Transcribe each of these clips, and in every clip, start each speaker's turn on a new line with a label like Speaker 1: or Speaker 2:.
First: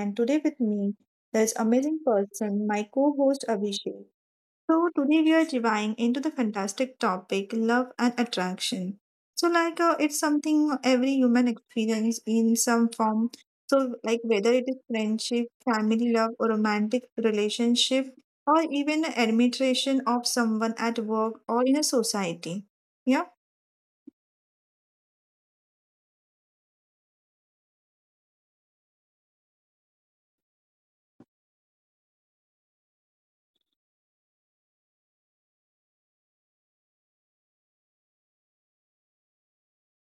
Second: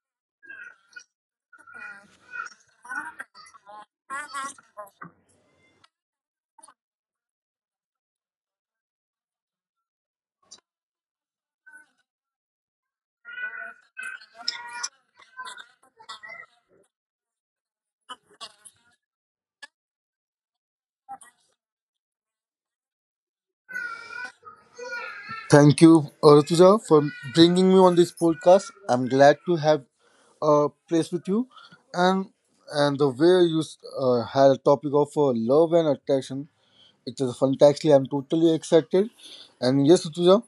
Speaker 1: and today with me this amazing person, my co-host Abhishek. So today we are diving into the fantastic topic love and attraction. So like it's something every human experience in some form. So like whether it is friendship, family love or romantic relationship or even admiration of someone at work or in a society. Yeah.
Speaker 2: Thank you, Rituja, for bringing me on this podcast. I'm glad to have a place with you, and the way you had a topic of love and attraction, it is fantastic. I'm totally excited, and yes, Rituja,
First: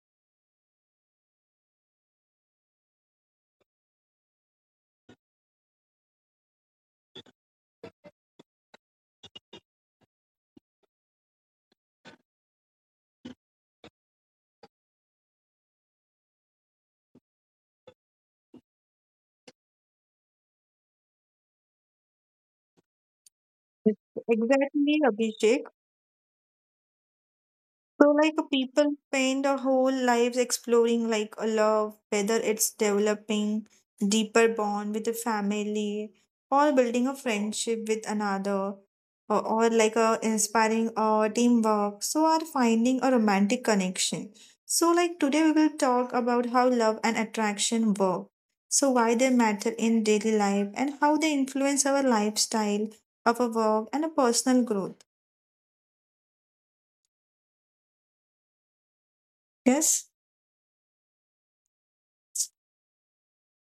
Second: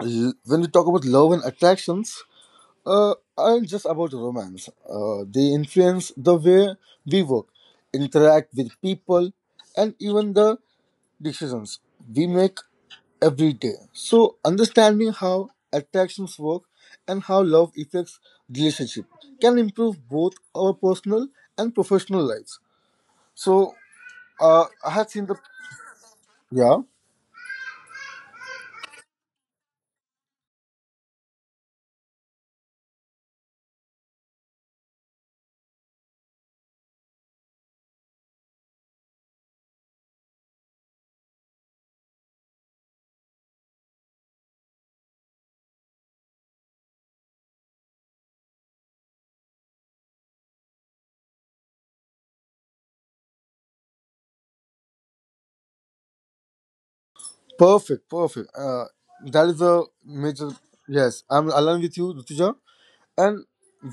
Speaker 2: when we talk about love and attractions, aren't just about romance. They influence the way we work, interact with people, and even the decisions we make every day. So, understanding how attractions work and how love affects relationship can improve both our personal and professional lives. So, I
Speaker 1: Exactly,
Speaker 2: had seen the
Speaker 1: Abhishek.
Speaker 2: yeah,
Speaker 1: So, like people spend their whole lives exploring like a love, whether it's developing deeper bond with a family or building a friendship with another or like a inspiring teamwork. So are finding a romantic connection. So like today we will talk about how love and attraction work. So why they matter in daily life and how they influence our lifestyle, our work and a personal growth.
Speaker 2: perfect, perfect. That is a
Speaker 1: Yes?
Speaker 2: major yes. I'm aligned with you, Rutuja, and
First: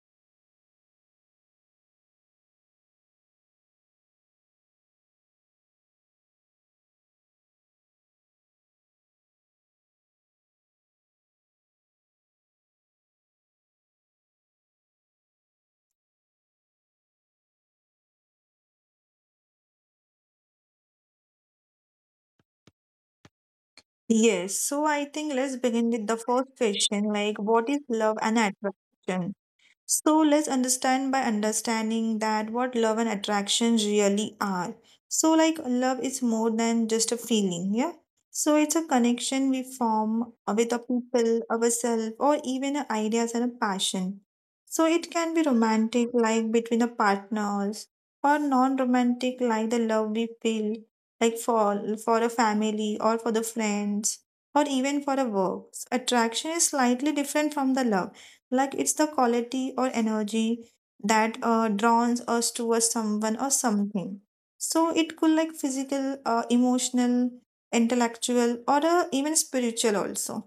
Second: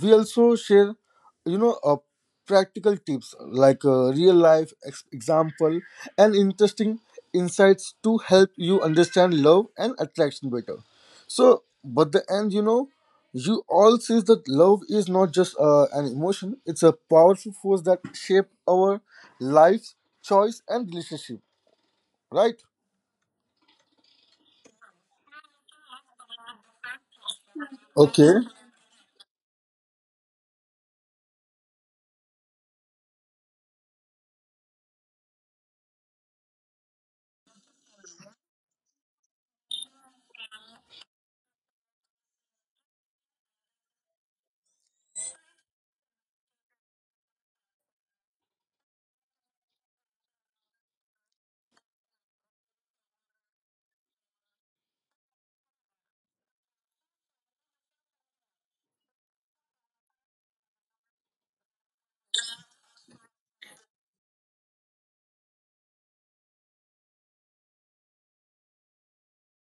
Speaker 2: we also share you know uh, practical tips like real life example and interesting insights to help you understand love and attraction better. So, but the end, you all sees that love is not just an emotion. It's a powerful force that shape our lives, choice and relationship, right?
Speaker 1: Yes, so I think let's begin with the first question like, what is love and
Speaker 2: Okay.
Speaker 1: attraction? So let's understand by understanding that what love and attraction really are. So, like, love is more than just a feeling, yeah? So, it's a connection we form with a people, ourselves, or even ideas and a passion. So, it can be romantic, like between the partners, or non romantic, like the love we feel, like for a family, or for the friends, or even for a work. Attraction is slightly different from the love like it's the quality or energy that draws us towards someone or something. So it could like physical, emotional, intellectual, or even spiritual also.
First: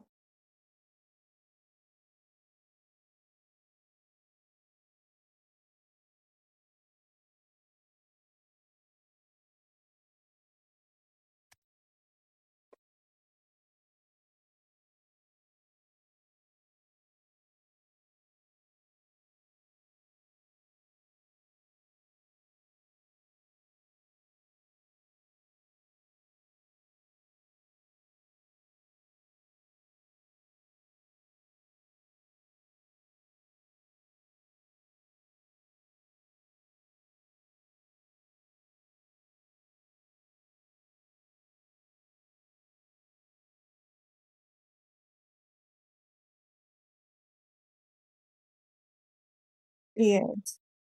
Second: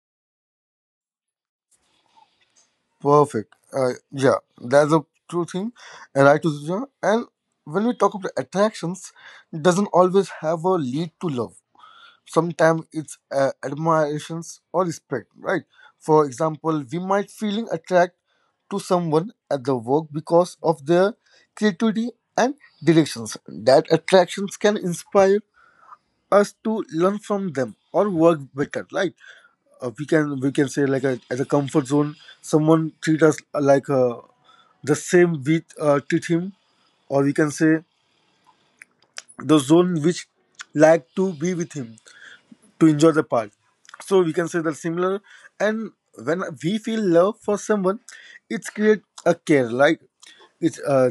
Speaker 2: Perfect. Yeah, that's a true thing. And right to Zuja. And when we talk about attractions, it doesn't always have a lead to love. Sometimes it's admirations or respect, right? For example, we might feeling attract to someone at the work because of their creativity and directions. That attractions can inspire us to learn from them or work better, right? We can say like a, as a comfort zone, someone treat us like the same we treat him, or we can say the zone which like to be with him to enjoy the part. So we can say that similar. And when we feel love for someone, it's create a care like
Speaker 1: Yeah.
Speaker 2: it's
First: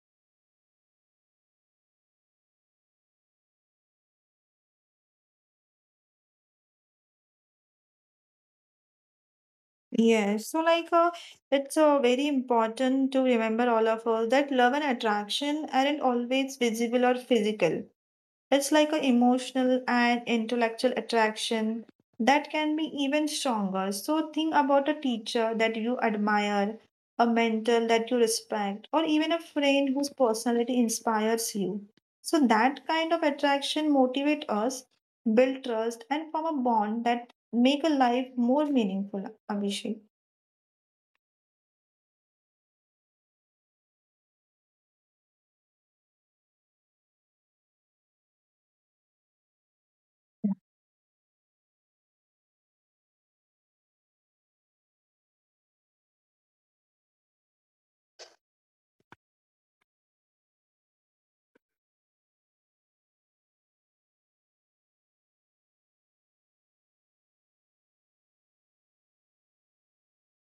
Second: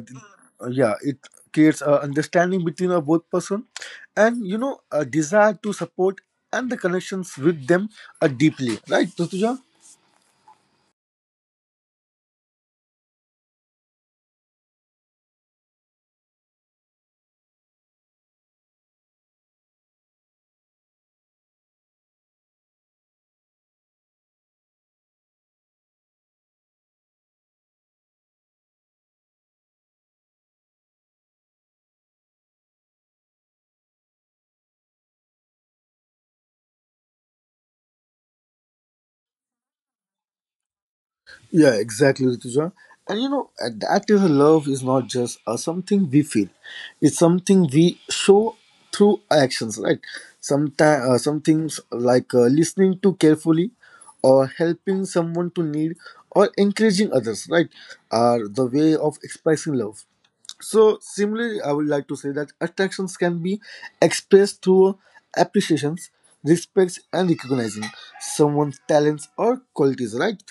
Speaker 2: yeah, it creates a understanding between our both person, and you know a desire to support and the connections with them are deeply, right, Rutuja?
Speaker 1: Yes, so like it's very important to remember all of us that love and attraction aren't always visible or physical. It's like an emotional and intellectual attraction that can be even stronger. So think about a teacher that you admire, a mentor that you respect, or even a friend whose personality inspires you. So that kind of attraction motivate us, build trust, and form a bond that make a life more meaningful, Abhishek.
Speaker 2: Yeah, exactly, Rituja. And you know, and that is a love is not just a something we feel; it's something we show through actions, right? Sometimes, some things like listening to carefully, or helping someone to need, or encouraging others, right, are the way of expressing love. So, similarly, I would like to say that attractions can be expressed through appreciations, respects, and recognizing someone's talents or qualities, right,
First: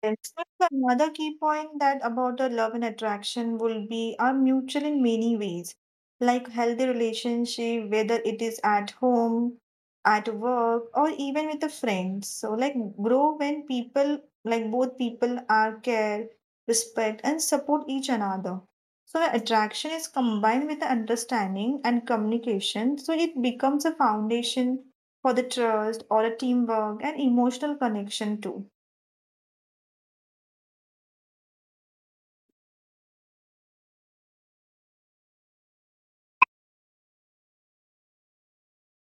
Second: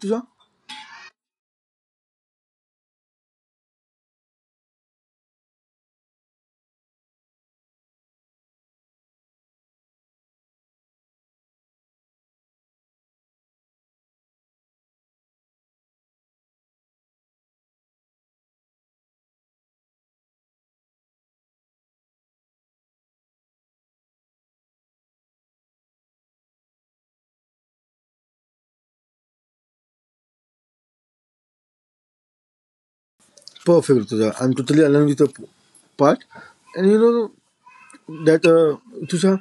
Speaker 1: Yes, that's another key point that about the love and attraction will be are mutual in many ways, like healthy relationship, whether it is at home, at work, or even with the friends. So like grow when people like both people are care, respect, and support each another. So the attraction is combined with the understanding and communication, so it becomes a foundation for the trust or a teamwork and emotional connection too.
Speaker 2: Perfect, Rutuja. I'm totally aligned with your part. And you know that Rutuja,